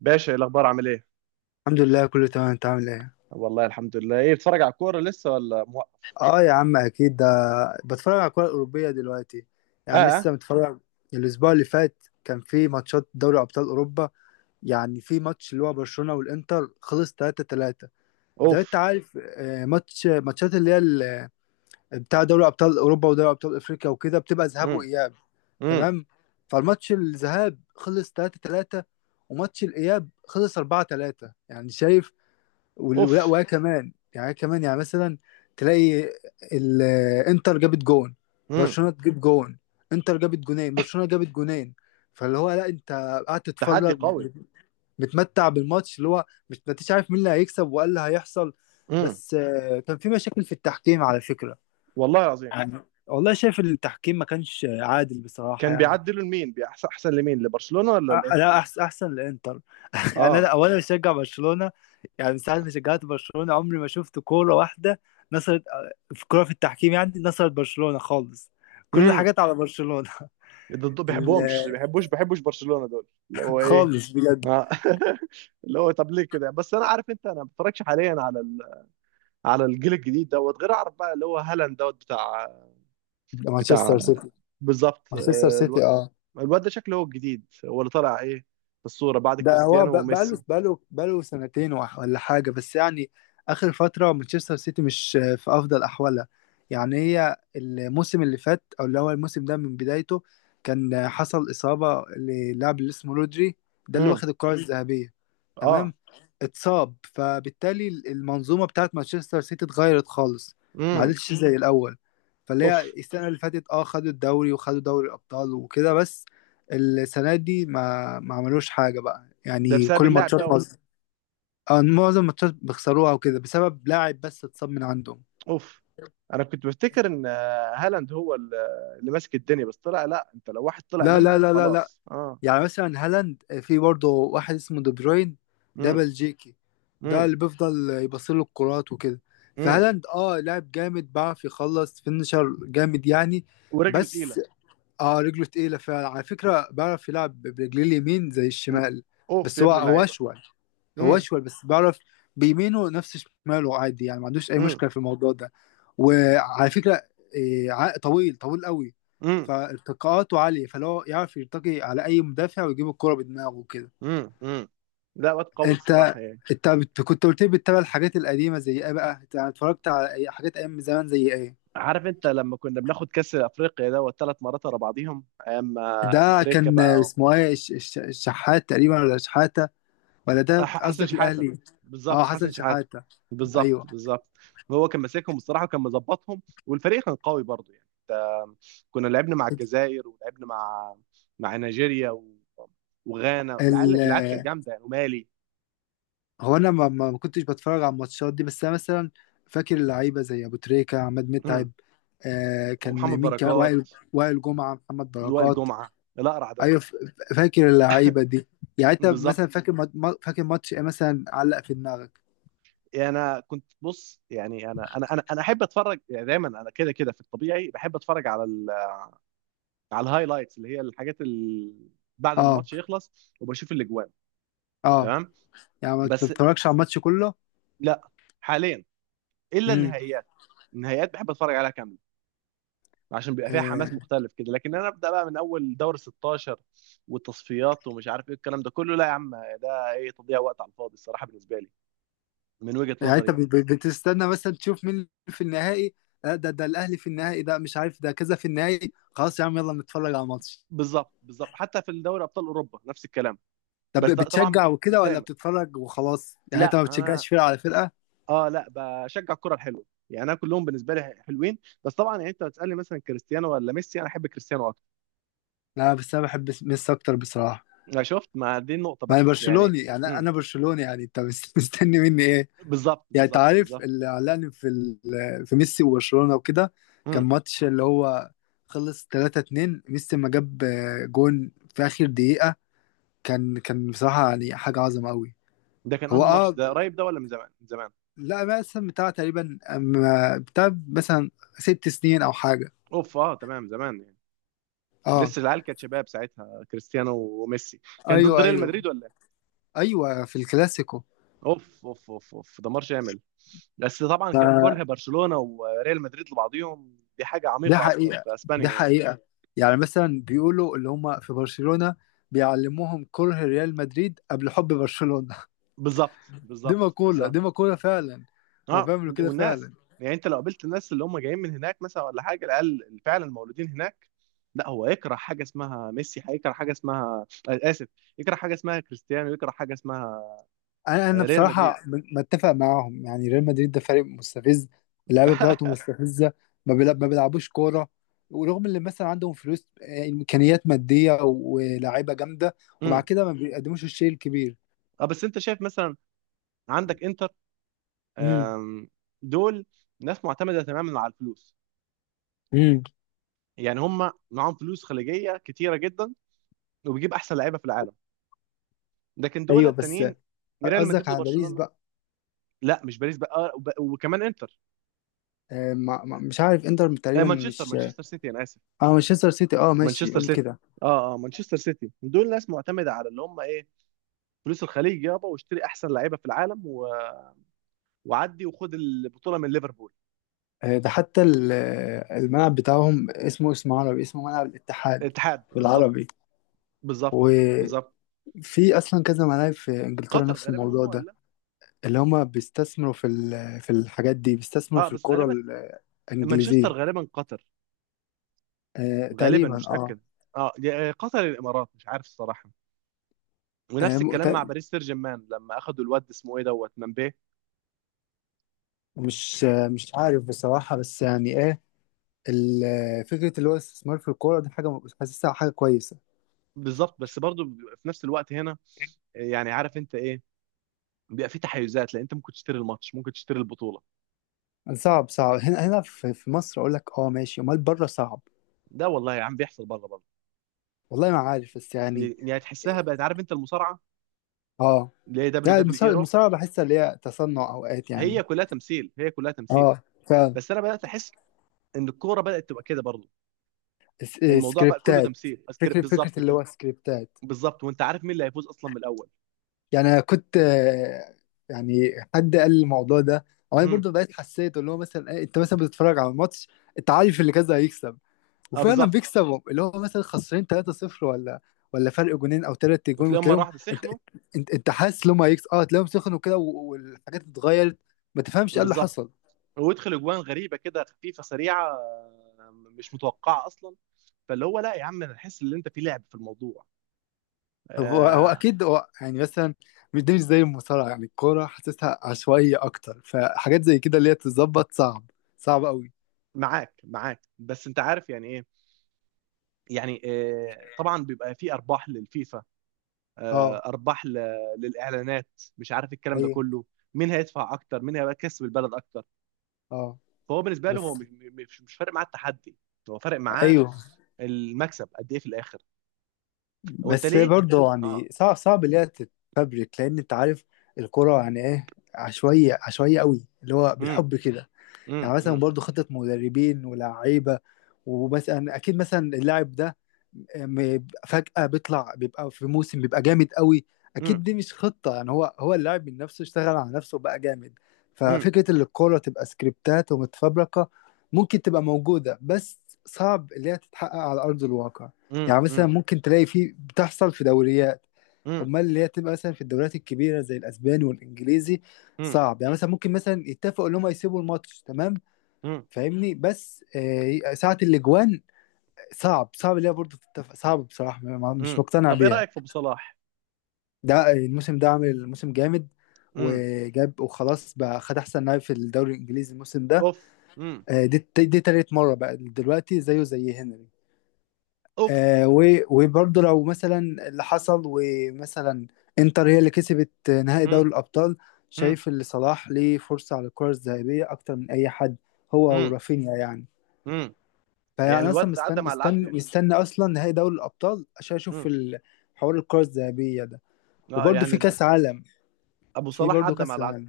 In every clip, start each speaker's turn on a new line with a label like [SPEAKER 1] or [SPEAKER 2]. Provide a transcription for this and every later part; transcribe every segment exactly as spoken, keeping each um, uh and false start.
[SPEAKER 1] باشا، ايه الاخبار؟ عامل ايه؟
[SPEAKER 2] الحمد لله، كله تمام. انت عامل ايه؟
[SPEAKER 1] والله الحمد لله. ايه، بتتفرج على الكوره لسه ولا موقف؟
[SPEAKER 2] اه يا عم، اكيد ده. بتفرج على الكرة الأوروبية دلوقتي،
[SPEAKER 1] اه،
[SPEAKER 2] يعني
[SPEAKER 1] آه.
[SPEAKER 2] لسه متفرج. الأسبوع اللي فات كان في ماتشات دوري أبطال أوروبا، يعني في ماتش اللي هو برشلونة والإنتر خلص ثلاثة ثلاثة. زي ما انت
[SPEAKER 1] اوف.
[SPEAKER 2] عارف، آه، ماتش ماتشات اللي هي ال- بتاع دوري أبطال أوروبا ودوري أبطال أفريقيا وكده، بتبقى ذهاب
[SPEAKER 1] امم.
[SPEAKER 2] وإياب.
[SPEAKER 1] امم.
[SPEAKER 2] تمام. فالماتش الذهاب خلص ثلاثة ثلاثة، وماتش الإياب خلص أربعة ثلاثة، يعني شايف؟ وال- ولا
[SPEAKER 1] اوف.
[SPEAKER 2] وهي كمان، يعني هي كمان يعني مثلا تلاقي الانتر جابت جون،
[SPEAKER 1] امم.
[SPEAKER 2] برشلونة تجيب جون، انتر جابت جونين، برشلونة جابت جونين. فاللي هو، لا، انت قاعد تتفرج
[SPEAKER 1] تحدي قوي.
[SPEAKER 2] مت- متمتع بالماتش، اللي هو مش ما انتش عارف مين اللي هيكسب وايه اللي هيحصل.
[SPEAKER 1] امم.
[SPEAKER 2] بس آه، كان في مشاكل في التحكيم، على فكرة،
[SPEAKER 1] والله العظيم.
[SPEAKER 2] يعني. والله شايف التحكيم ما كانش عادل بصراحة،
[SPEAKER 1] كان
[SPEAKER 2] يعني.
[SPEAKER 1] بيعدلوا لمين؟ بيحسن احسن لمين، لبرشلونه ولا
[SPEAKER 2] أ- لا،
[SPEAKER 1] الانتر؟
[SPEAKER 2] احسن، احسن الانتر. يعني انا
[SPEAKER 1] اه.
[SPEAKER 2] اولا بشجع برشلونه، يعني من ساعه ما شجعت برشلونه عمري ما شفت كوره واحده نصرت آه، في كوره في التحكيم، يعني نصرت برشلونه خالص، كل
[SPEAKER 1] امم.
[SPEAKER 2] الحاجات على برشلونه.
[SPEAKER 1] ضد،
[SPEAKER 2] ال-
[SPEAKER 1] بيحبوهمش بيحبوش بيحبوش برشلونه دول، اللي هو ايه؟
[SPEAKER 2] خالص بجد.
[SPEAKER 1] اه. اللي هو طب ليه كده؟ بس انا عارف انت، انا ما بتفرجش حاليا على ال... على الجيل الجديد دوت. غير اعرف بقى اللي هو هالاند دوت، بتاع.
[SPEAKER 2] مانشستر
[SPEAKER 1] بتاع،
[SPEAKER 2] سيتي.
[SPEAKER 1] بالظبط.
[SPEAKER 2] مانشستر
[SPEAKER 1] آه،
[SPEAKER 2] سيتي، اه.
[SPEAKER 1] الواد ده شكله هو الجديد، هو اللي طالع ايه في الصورة بعد
[SPEAKER 2] ده هو
[SPEAKER 1] كريستيانو
[SPEAKER 2] ب- بقاله
[SPEAKER 1] وميسي.
[SPEAKER 2] بقاله بقاله سنتين وح- ولا حاجة، بس يعني آخر فترة مانشستر سيتي مش في أفضل أحوالها. يعني هي الموسم اللي فات، أو اللي هو الموسم ده من بدايته، كان حصل إصابة للاعب اللي اسمه رودري. ده اللي
[SPEAKER 1] امم.
[SPEAKER 2] واخد الكرة مم. الذهبية.
[SPEAKER 1] اه.
[SPEAKER 2] تمام. اتصاب، فبالتالي المنظومة بتاعت مانشستر سيتي اتغيرت خالص. ما
[SPEAKER 1] امم.
[SPEAKER 2] عادتش مم. زي الأول. فاللي هي
[SPEAKER 1] اوف.
[SPEAKER 2] السنة اللي فاتت، اه خدوا الدوري وخدوا دوري الأبطال وكده، بس السنة دي ما ما عملوش حاجة بقى،
[SPEAKER 1] ده
[SPEAKER 2] يعني
[SPEAKER 1] بسبب
[SPEAKER 2] كل
[SPEAKER 1] اللاعب
[SPEAKER 2] ماتشات
[SPEAKER 1] دوت.
[SPEAKER 2] مصر، آه، معظم الماتشات بيخسروها وكده، بسبب لاعب بس اتصاب من عندهم.
[SPEAKER 1] اوف. انا كنت بفتكر ان آه، هالاند هو ال- اللي ماسك الدنيا، بس طلع لا. انت لو واحد طلع
[SPEAKER 2] لا، لا،
[SPEAKER 1] منهم
[SPEAKER 2] لا، لا، لا.
[SPEAKER 1] خلاص. اه.
[SPEAKER 2] يعني مثلا هالاند، آه، في برضه واحد اسمه دي بروين، ده
[SPEAKER 1] امم.
[SPEAKER 2] بلجيكي. ده
[SPEAKER 1] امم.
[SPEAKER 2] اللي بيفضل يبصله الكرات وكده،
[SPEAKER 1] امم.
[SPEAKER 2] فهالاند اه لاعب جامد، بيعرف يخلص فينشر جامد، يعني.
[SPEAKER 1] ورجله تقيلة.
[SPEAKER 2] بس. اه، رجله تقيلة فعلا على فكرة، بعرف يلعب برجليه اليمين زي
[SPEAKER 1] مم.
[SPEAKER 2] الشمال.
[SPEAKER 1] اوف
[SPEAKER 2] بس
[SPEAKER 1] يا
[SPEAKER 2] هو
[SPEAKER 1] ابن
[SPEAKER 2] هو
[SPEAKER 1] اللعيبة.
[SPEAKER 2] أشول. هو
[SPEAKER 1] امم.
[SPEAKER 2] أشول، بس بعرف بيمينه نفس شماله، عادي يعني، ما عندوش أي
[SPEAKER 1] امم.
[SPEAKER 2] مشكلة في الموضوع ده. وعلى فكرة إيه، ع- طويل، طويل قوي،
[SPEAKER 1] امم.
[SPEAKER 2] فارتقاءاته عالية، فلو يعرف يرتقي على أي مدافع ويجيب الكرة بدماغه كده.
[SPEAKER 1] امم. امم. لا واد قوي
[SPEAKER 2] انت
[SPEAKER 1] الصراحة يعني.
[SPEAKER 2] انت بت- كنت قلت لي بتتابع الحاجات القديمه زي ايه بقى؟ انت اتفرجت على أي حاجات ايام زمان زي ايه؟
[SPEAKER 1] عارف انت لما كنا بناخد كاس افريقيا دوت ثلاث مرات ورا بعضيهم، ايام آه، ابو
[SPEAKER 2] ده
[SPEAKER 1] تريكة
[SPEAKER 2] كان
[SPEAKER 1] بقى.
[SPEAKER 2] اسمه ايه، الش- الش- الشحات تقريبا، ولا شحاته؟ ولا ده
[SPEAKER 1] ح- حسن
[SPEAKER 2] قصدك
[SPEAKER 1] شحاته.
[SPEAKER 2] الاهلي؟ اه،
[SPEAKER 1] بالظبط، حسن
[SPEAKER 2] حسن
[SPEAKER 1] شحاته.
[SPEAKER 2] شحاته.
[SPEAKER 1] بالظبط،
[SPEAKER 2] ايوه.
[SPEAKER 1] بالظبط. هو كان ماسكهم بصراحه، وكان مظبطهم، والفريق كان قوي برضو يعني. انت، كنا لعبنا مع الجزائر، ولعبنا مع مع نيجيريا و... وغانا.
[SPEAKER 2] ال...
[SPEAKER 1] العيال العيال كانت جامده يعني، ومالي.
[SPEAKER 2] هو انا ما, ما ما كنتش بتفرج على الماتشات دي، بس انا مثلا فاكر اللعيبه زي ابو تريكه، عماد
[SPEAKER 1] مم.
[SPEAKER 2] متعب، آه كان
[SPEAKER 1] ومحمد
[SPEAKER 2] مين، كان
[SPEAKER 1] بركات.
[SPEAKER 2] وائل، وائل جمعه، محمد
[SPEAKER 1] وائل
[SPEAKER 2] بركات.
[SPEAKER 1] جمعه. الاقرع ده.
[SPEAKER 2] ايوه، ف- فاكر اللعيبه دي. يعني انت
[SPEAKER 1] بالظبط.
[SPEAKER 2] مثلا فاكر مات- ما- فاكر ماتش ايه مثلا علق في دماغك؟
[SPEAKER 1] يعني انا كنت بص، يعني انا انا انا انا احب اتفرج يعني. دايما انا كده كده في الطبيعي بحب اتفرج على ال... على الهايلايتس، اللي هي الحاجات ال... بعد ما
[SPEAKER 2] اه.
[SPEAKER 1] الماتش يخلص وبشوف الاجوان.
[SPEAKER 2] اه.
[SPEAKER 1] تمام.
[SPEAKER 2] يعني ما
[SPEAKER 1] بس
[SPEAKER 2] بتتفرجش على الماتش كله.
[SPEAKER 1] لا، حاليا الا النهائيات. النهائيات بحب اتفرج عليها كامله، عشان بيبقى فيها حماس
[SPEAKER 2] امم.
[SPEAKER 1] مختلف كده. لكن انا ابدا بقى من اول دور ستاشر والتصفيات ومش عارف ايه الكلام ده كله، لا يا عم. ده ايه، تضييع وقت على الفاضي الصراحه بالنسبه لي، من وجهه
[SPEAKER 2] يعني انت
[SPEAKER 1] نظري يعني.
[SPEAKER 2] بت- بت- بتستنى مثلا تشوف مين في النهائي، آه، ده ده الاهلي في النهائي، ده مش عارف، ده كذا في النهائي، خلاص يا عم يلا نتفرج على ماتش.
[SPEAKER 1] بالظبط، بالظبط. حتى في الدوري ابطال اوروبا نفس الكلام.
[SPEAKER 2] طب
[SPEAKER 1] بس ده طبعا.
[SPEAKER 2] بتشجع
[SPEAKER 1] مش
[SPEAKER 2] وكده ولا
[SPEAKER 1] دايما.
[SPEAKER 2] بتتفرج وخلاص؟ يعني انت
[SPEAKER 1] لا
[SPEAKER 2] ما
[SPEAKER 1] انا،
[SPEAKER 2] بتشجعش فرقه على فرقه.
[SPEAKER 1] اه، لا بشجع الكره الحلوه يعني، انا كلهم بالنسبه لي حلوين. بس طبعا يعني، انت بتسالني مثلا كريستيانو ولا ميسي، انا احب كريستيانو اكتر.
[SPEAKER 2] لا، بس انا بحب ميسي اكتر بصراحه.
[SPEAKER 1] أنا شفت، ما دي النقطه
[SPEAKER 2] ما
[SPEAKER 1] بقى
[SPEAKER 2] انا
[SPEAKER 1] يعني.
[SPEAKER 2] برشلوني، يعني انا برشلوني، يعني انت مس- مستني مني ايه؟
[SPEAKER 1] بالظبط،
[SPEAKER 2] يعني انت
[SPEAKER 1] بالظبط،
[SPEAKER 2] عارف
[SPEAKER 1] بالظبط.
[SPEAKER 2] اللي علقني في ال- في ميسي وبرشلونه وكده. كان
[SPEAKER 1] امم.
[SPEAKER 2] ماتش اللي هو خلص ثلاثة اتنين، ميسي ما جاب آه، جون في اخر دقيقه. كان كان بصراحه، يعني حاجه عظمه قوي.
[SPEAKER 1] ده كان
[SPEAKER 2] هو،
[SPEAKER 1] انه ماتش
[SPEAKER 2] اه،
[SPEAKER 1] ده قريب، ده ولا من زمان؟ من زمان.
[SPEAKER 2] لا مثلا بتاع تقريبا أم- بتاع مثلا ست سنين او حاجه.
[SPEAKER 1] اوف. اه، تمام، زمان يعني.
[SPEAKER 2] اه.
[SPEAKER 1] لسه العيال كانت شباب ساعتها، كريستيانو وميسي. كان ضد
[SPEAKER 2] ايوه،
[SPEAKER 1] ريال
[SPEAKER 2] ايوه،
[SPEAKER 1] مدريد ولا إيه؟
[SPEAKER 2] ايوه في الكلاسيكو.
[SPEAKER 1] اوف، اوف، اوف، اوف، دمار شامل. بس طبعا ك-
[SPEAKER 2] ف-
[SPEAKER 1] كره برشلونة وريال مدريد لبعضهم دي حاجة
[SPEAKER 2] ده
[SPEAKER 1] عميقة اصلا
[SPEAKER 2] حقيقه،
[SPEAKER 1] في
[SPEAKER 2] ده
[SPEAKER 1] اسبانيا يعني.
[SPEAKER 2] حقيقه. يعني مثلا بيقولوا اللي هم في برشلونه بيعلموهم كره ريال مدريد قبل حب برشلونه.
[SPEAKER 1] بالظبط،
[SPEAKER 2] دي
[SPEAKER 1] بالظبط،
[SPEAKER 2] مقوله،
[SPEAKER 1] بالظبط.
[SPEAKER 2] دي مقوله فعلا. هو
[SPEAKER 1] اه.
[SPEAKER 2] بيعملوا كده
[SPEAKER 1] والناس،
[SPEAKER 2] فعلا.
[SPEAKER 1] يعني انت لو قابلت الناس اللي هم جايين من هناك مثلا ولا حاجه، العيال اللي فعلا مولودين هناك، لا. هو يكره حاجه اسمها ميسي، هيكره حاجه اسمها، آه، اسف، يكره حاجه اسمها كريستيانو، يكره حاجه اسمها،
[SPEAKER 2] انا انا
[SPEAKER 1] آه، ريال مدريد.
[SPEAKER 2] بصراحه م- متفق معاهم، يعني ريال مدريد ده فريق مستفز، اللعيبه بتاعته مستفزه. ما بيلع- ما بيلعبوش كوره، ورغم اللي مثلا عندهم فلوس، آه، امكانيات ماديه و- ولاعيبه جامده، ومع
[SPEAKER 1] امم.
[SPEAKER 2] كده ما بيقدموش الشيء الكبير.
[SPEAKER 1] اه، بس انت شايف مثلا عندك انتر،
[SPEAKER 2] امم،
[SPEAKER 1] آم، دول ناس معتمده تماما على الفلوس.
[SPEAKER 2] امم.
[SPEAKER 1] يعني هم معاهم فلوس خليجيه كتيره جدا، وبيجيب احسن لعيبه في العالم. لكن دول
[SPEAKER 2] ايوه، بس
[SPEAKER 1] التانيين، ريال
[SPEAKER 2] قصدك
[SPEAKER 1] مدريد
[SPEAKER 2] على باريس
[SPEAKER 1] وبرشلونه.
[SPEAKER 2] بقى؟
[SPEAKER 1] لا مش باريس بقى، آه، وب- وكمان انتر.
[SPEAKER 2] آه، ما- ما- مش عارف، انتر
[SPEAKER 1] آه،
[SPEAKER 2] تقريبا
[SPEAKER 1] مانشستر،
[SPEAKER 2] مش.
[SPEAKER 1] مانشستر سيتي، انا اسف.
[SPEAKER 2] اه، مانشستر سيتي، اه، ماشي
[SPEAKER 1] مانشستر
[SPEAKER 2] قول
[SPEAKER 1] سيتي.
[SPEAKER 2] كده.
[SPEAKER 1] اه، اه، مانشستر سيتي دول ناس معتمده على اللي هم ايه، فلوس الخليج، يابا واشتري احسن لعيبه في العالم و... وعدي وخد البطوله من ليفربول.
[SPEAKER 2] آه، ده حتى ال- آه، الملعب بتاعهم اسمه اسم عربي، اسمه ملعب الاتحاد،
[SPEAKER 1] الاتحاد، بالظبط.
[SPEAKER 2] بالعربي.
[SPEAKER 1] بالظبط، بالظبط.
[SPEAKER 2] في اصلا كذا ملاعب في انجلترا
[SPEAKER 1] قطر
[SPEAKER 2] نفس
[SPEAKER 1] غالبا هم،
[SPEAKER 2] الموضوع ده،
[SPEAKER 1] ولا؟
[SPEAKER 2] اللي هما بيستثمروا في ال- في الحاجات دي، بيستثمروا
[SPEAKER 1] اه،
[SPEAKER 2] في
[SPEAKER 1] بس
[SPEAKER 2] الكرة
[SPEAKER 1] غالبا مانشستر
[SPEAKER 2] الانجليزية.
[SPEAKER 1] غالبا قطر.
[SPEAKER 2] آه،
[SPEAKER 1] غالبا،
[SPEAKER 2] تقريبا
[SPEAKER 1] مش
[SPEAKER 2] اه,
[SPEAKER 1] متاكد. اه، يا، آه، قطر يا الامارات، مش عارف الصراحه.
[SPEAKER 2] آه
[SPEAKER 1] ونفس
[SPEAKER 2] م-
[SPEAKER 1] الكلام مع
[SPEAKER 2] تق-
[SPEAKER 1] باريس سان جيرمان لما اخدوا الواد اسمه ايه دوت، ممبي.
[SPEAKER 2] مش آه مش عارف بصراحة، بس يعني ايه، ال- آه، فكرة اللي هو الاستثمار في الكورة دي حاجة م- حاسسها حاجة كويسة.
[SPEAKER 1] بالظبط. بس برضو في نفس الوقت هنا، يعني عارف انت ايه، بيبقى في تحيزات، لان انت ممكن تشتري الماتش، ممكن تشتري البطوله.
[SPEAKER 2] صعب، صعب هنا، هنا في في مصر أقول لك، اه ماشي، أمال بره صعب.
[SPEAKER 1] ده والله يا عم بيحصل بره برضه.
[SPEAKER 2] والله ما عارف، بس يعني.
[SPEAKER 1] يعني تحسها بقت، عارف انت المصارعه
[SPEAKER 2] اه،
[SPEAKER 1] اللي هي دبليو
[SPEAKER 2] لا،
[SPEAKER 1] دبليو اي
[SPEAKER 2] المصارعة،
[SPEAKER 1] رو،
[SPEAKER 2] المصارعة بحسها اللي هي تصنع أوقات، يعني.
[SPEAKER 1] هي كلها تمثيل، هي كلها تمثيل.
[SPEAKER 2] اه.
[SPEAKER 1] بس انا بدات احس ان الكوره بدات تبقى كده برضه.
[SPEAKER 2] س- آه،
[SPEAKER 1] الموضوع بقى كله
[SPEAKER 2] سكريبتات،
[SPEAKER 1] تمثيل، أذكر
[SPEAKER 2] فكرة، فكرة
[SPEAKER 1] بالظبط
[SPEAKER 2] اللي
[SPEAKER 1] كده.
[SPEAKER 2] هو سكريبتات.
[SPEAKER 1] بالظبط، وانت عارف مين اللي هيفوز اصلا من الاول.
[SPEAKER 2] يعني أنا كنت، آه، يعني حد قال لي الموضوع ده، أو أنا
[SPEAKER 1] امم.
[SPEAKER 2] برضه بقيت حسيت اللي هو مثلا، إيه، أنت مثلا بتتفرج على الماتش، أنت عارف اللي كذا هيكسب،
[SPEAKER 1] اه،
[SPEAKER 2] وفعلا
[SPEAKER 1] بالظبط.
[SPEAKER 2] بيكسبوا اللي هو مثلا خسرين ثلاثة صفر، ولا، ولا فرق جونين أو تلات جون،
[SPEAKER 1] وتلاقيهم مره
[SPEAKER 2] وتلاقيهم،
[SPEAKER 1] واحده
[SPEAKER 2] أنت
[SPEAKER 1] سخنوا.
[SPEAKER 2] أنت أنت حاسس إن هم هيكسبوا، أه تلاقيهم سخنوا كده، و- والحاجات اتغيرت، ما تفهمش إيه اللي
[SPEAKER 1] بالظبط.
[SPEAKER 2] حصل.
[SPEAKER 1] ويدخل اجوان غريبه كده، خفيفه سريعه، آه، مش متوقعه اصلا. فاللي هو لا يا عم، انا احس ان انت في لعب في الموضوع.
[SPEAKER 2] طب هو هو
[SPEAKER 1] آه.
[SPEAKER 2] اكيد، هو يعني مثلا مش دي، مش زي المصارعه، يعني الكوره حاسسها عشوائيه اكتر، فحاجات زي كده اللي هي تتظبط صعب، صعب قوي.
[SPEAKER 1] معاك، معاك. بس انت عارف يعني ايه، يعني آه، طبعا بيبقى في ارباح للفيفا، آه،
[SPEAKER 2] اه،
[SPEAKER 1] ارباح ل- للاعلانات، مش عارف الكلام ده
[SPEAKER 2] ايوه،
[SPEAKER 1] كله، مين هيدفع اكتر، مين هيبقى كسب البلد اكتر.
[SPEAKER 2] اه،
[SPEAKER 1] فهو بالنسبه له هو
[SPEAKER 2] بس
[SPEAKER 1] مش مش- مش فارق معاه التحدي. هو فارق معاه
[SPEAKER 2] ايوه.
[SPEAKER 1] المكسب قد ايه في الاخر. وانت
[SPEAKER 2] بس
[SPEAKER 1] ليه.
[SPEAKER 2] برضه،
[SPEAKER 1] اه.
[SPEAKER 2] يعني صعب، صعب اللي هي تتفبرك، لان انت عارف الكوره يعني ايه، عشوائيه، عشوائيه قوي، اللي هو
[SPEAKER 1] امم.
[SPEAKER 2] بالحب كده.
[SPEAKER 1] امم.
[SPEAKER 2] يعني مثلا
[SPEAKER 1] امم.
[SPEAKER 2] برضو خطة مدربين ولاعيبة، ومثلا اكيد مثلا اللاعب ده م- فجأة بيطلع، بيبقى في موسم بيبقى جامد قوي.
[SPEAKER 1] امم.
[SPEAKER 2] اكيد دي مش خطة، يعني هو هو اللاعب من نفسه اشتغل على نفسه وبقى جامد.
[SPEAKER 1] امم.
[SPEAKER 2] ففكرة ان الكورة تبقى سكريبتات ومتفبركة ممكن تبقى موجودة، بس صعب اللي هي تتحقق على ارض الواقع.
[SPEAKER 1] امم.
[SPEAKER 2] يعني مثلا
[SPEAKER 1] امم.
[SPEAKER 2] ممكن تلاقي في، بتحصل في دوريات،
[SPEAKER 1] امم.
[SPEAKER 2] امال اللي هي تبقى مثلا في الدوريات الكبيرة زي الاسباني والانجليزي
[SPEAKER 1] امم.
[SPEAKER 2] صعب، يعني مثلا ممكن مثلا يتفقوا ان هم يسيبوا الماتش، تمام،
[SPEAKER 1] امم.
[SPEAKER 2] فاهمني، بس آه، ساعة الاجوان صعب، صعب اللي هي برضه تتفق، صعب بصراحة، ما- مش
[SPEAKER 1] امم.
[SPEAKER 2] مقتنع
[SPEAKER 1] طب ايه
[SPEAKER 2] بيها.
[SPEAKER 1] رايك في ابو صلاح؟
[SPEAKER 2] ده الموسم ده عامل موسم جامد،
[SPEAKER 1] امم.
[SPEAKER 2] وجاب، وخلاص بقى خد احسن لاعب في الدوري الانجليزي الموسم ده.
[SPEAKER 1] اوف. امم.
[SPEAKER 2] آه، دي دي تالت مرة بقى دلوقتي، زيه زي هنري.
[SPEAKER 1] اوف.
[SPEAKER 2] آه، و- وبرضه لو مثلا اللي حصل، ومثلا انتر هي اللي كسبت نهائي دوري
[SPEAKER 1] امم.
[SPEAKER 2] الابطال،
[SPEAKER 1] امم.
[SPEAKER 2] شايف ان صلاح ليه فرصة على الكرة الذهبية اكتر من اي حد، هو
[SPEAKER 1] امم.
[SPEAKER 2] ورافينيا يعني.
[SPEAKER 1] امم.
[SPEAKER 2] فيعني
[SPEAKER 1] يعني
[SPEAKER 2] انا اصلا
[SPEAKER 1] الواد ده
[SPEAKER 2] مستني،
[SPEAKER 1] عدى مع اللي
[SPEAKER 2] مستني،
[SPEAKER 1] عدوا يعني.
[SPEAKER 2] مستني اصلا نهائي دوري الابطال عشان اشوف
[SPEAKER 1] امم.
[SPEAKER 2] ال- حوار الكرة الذهبية ده،
[SPEAKER 1] اه
[SPEAKER 2] وبرده في
[SPEAKER 1] يعني.
[SPEAKER 2] كاس عالم،
[SPEAKER 1] ابو
[SPEAKER 2] في
[SPEAKER 1] صلاح
[SPEAKER 2] برده
[SPEAKER 1] عدى مع
[SPEAKER 2] كاس
[SPEAKER 1] العدو.
[SPEAKER 2] العالم.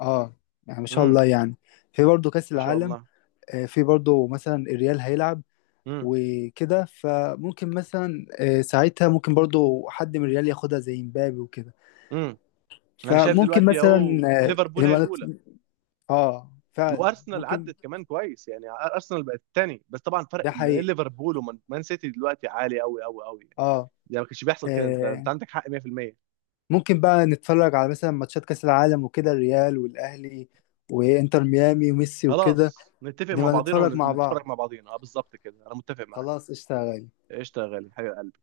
[SPEAKER 2] اه، يعني ما شاء
[SPEAKER 1] امم.
[SPEAKER 2] الله يعني، في برده كاس
[SPEAKER 1] ما شاء
[SPEAKER 2] العالم.
[SPEAKER 1] الله.
[SPEAKER 2] آه، في برده مثلا الريال هيلعب
[SPEAKER 1] امم.
[SPEAKER 2] وكده، فممكن مثلا، آه، ساعتها ممكن برده حد من الريال ياخدها زي مبابي وكده.
[SPEAKER 1] امم. انا شايف
[SPEAKER 2] فممكن
[SPEAKER 1] دلوقتي
[SPEAKER 2] مثلا،
[SPEAKER 1] اهو
[SPEAKER 2] آه،
[SPEAKER 1] ليفربول هي
[SPEAKER 2] نبقى نت-
[SPEAKER 1] الاولى.
[SPEAKER 2] اه فعلا
[SPEAKER 1] وارسنال
[SPEAKER 2] ممكن،
[SPEAKER 1] عدت كمان كويس، يعني ارسنال بقت الثاني. بس طبعا فرق
[SPEAKER 2] ده
[SPEAKER 1] ما بين
[SPEAKER 2] حقيقي.
[SPEAKER 1] ليفربول ومان، مان سيتي دلوقتي عالي قوي قوي قوي يعني.
[SPEAKER 2] اه،
[SPEAKER 1] ده ما كانش بيحصل كده، انت انت
[SPEAKER 2] آه،
[SPEAKER 1] عندك حق مية في المية.
[SPEAKER 2] ممكن بقى نتفرج على مثلا ماتشات كأس العالم وكده، الريال والأهلي وإنتر ميامي وميسي وكده،
[SPEAKER 1] خلاص نتفق مع
[SPEAKER 2] نبقى
[SPEAKER 1] بعضينا
[SPEAKER 2] نتفرج مع بعض.
[SPEAKER 1] ونتفرج مع بعضينا، اه بالظبط كده، انا متفق معاك.
[SPEAKER 2] خلاص، اشتغل.
[SPEAKER 1] قشطه يا غالي، حبيب قلبي.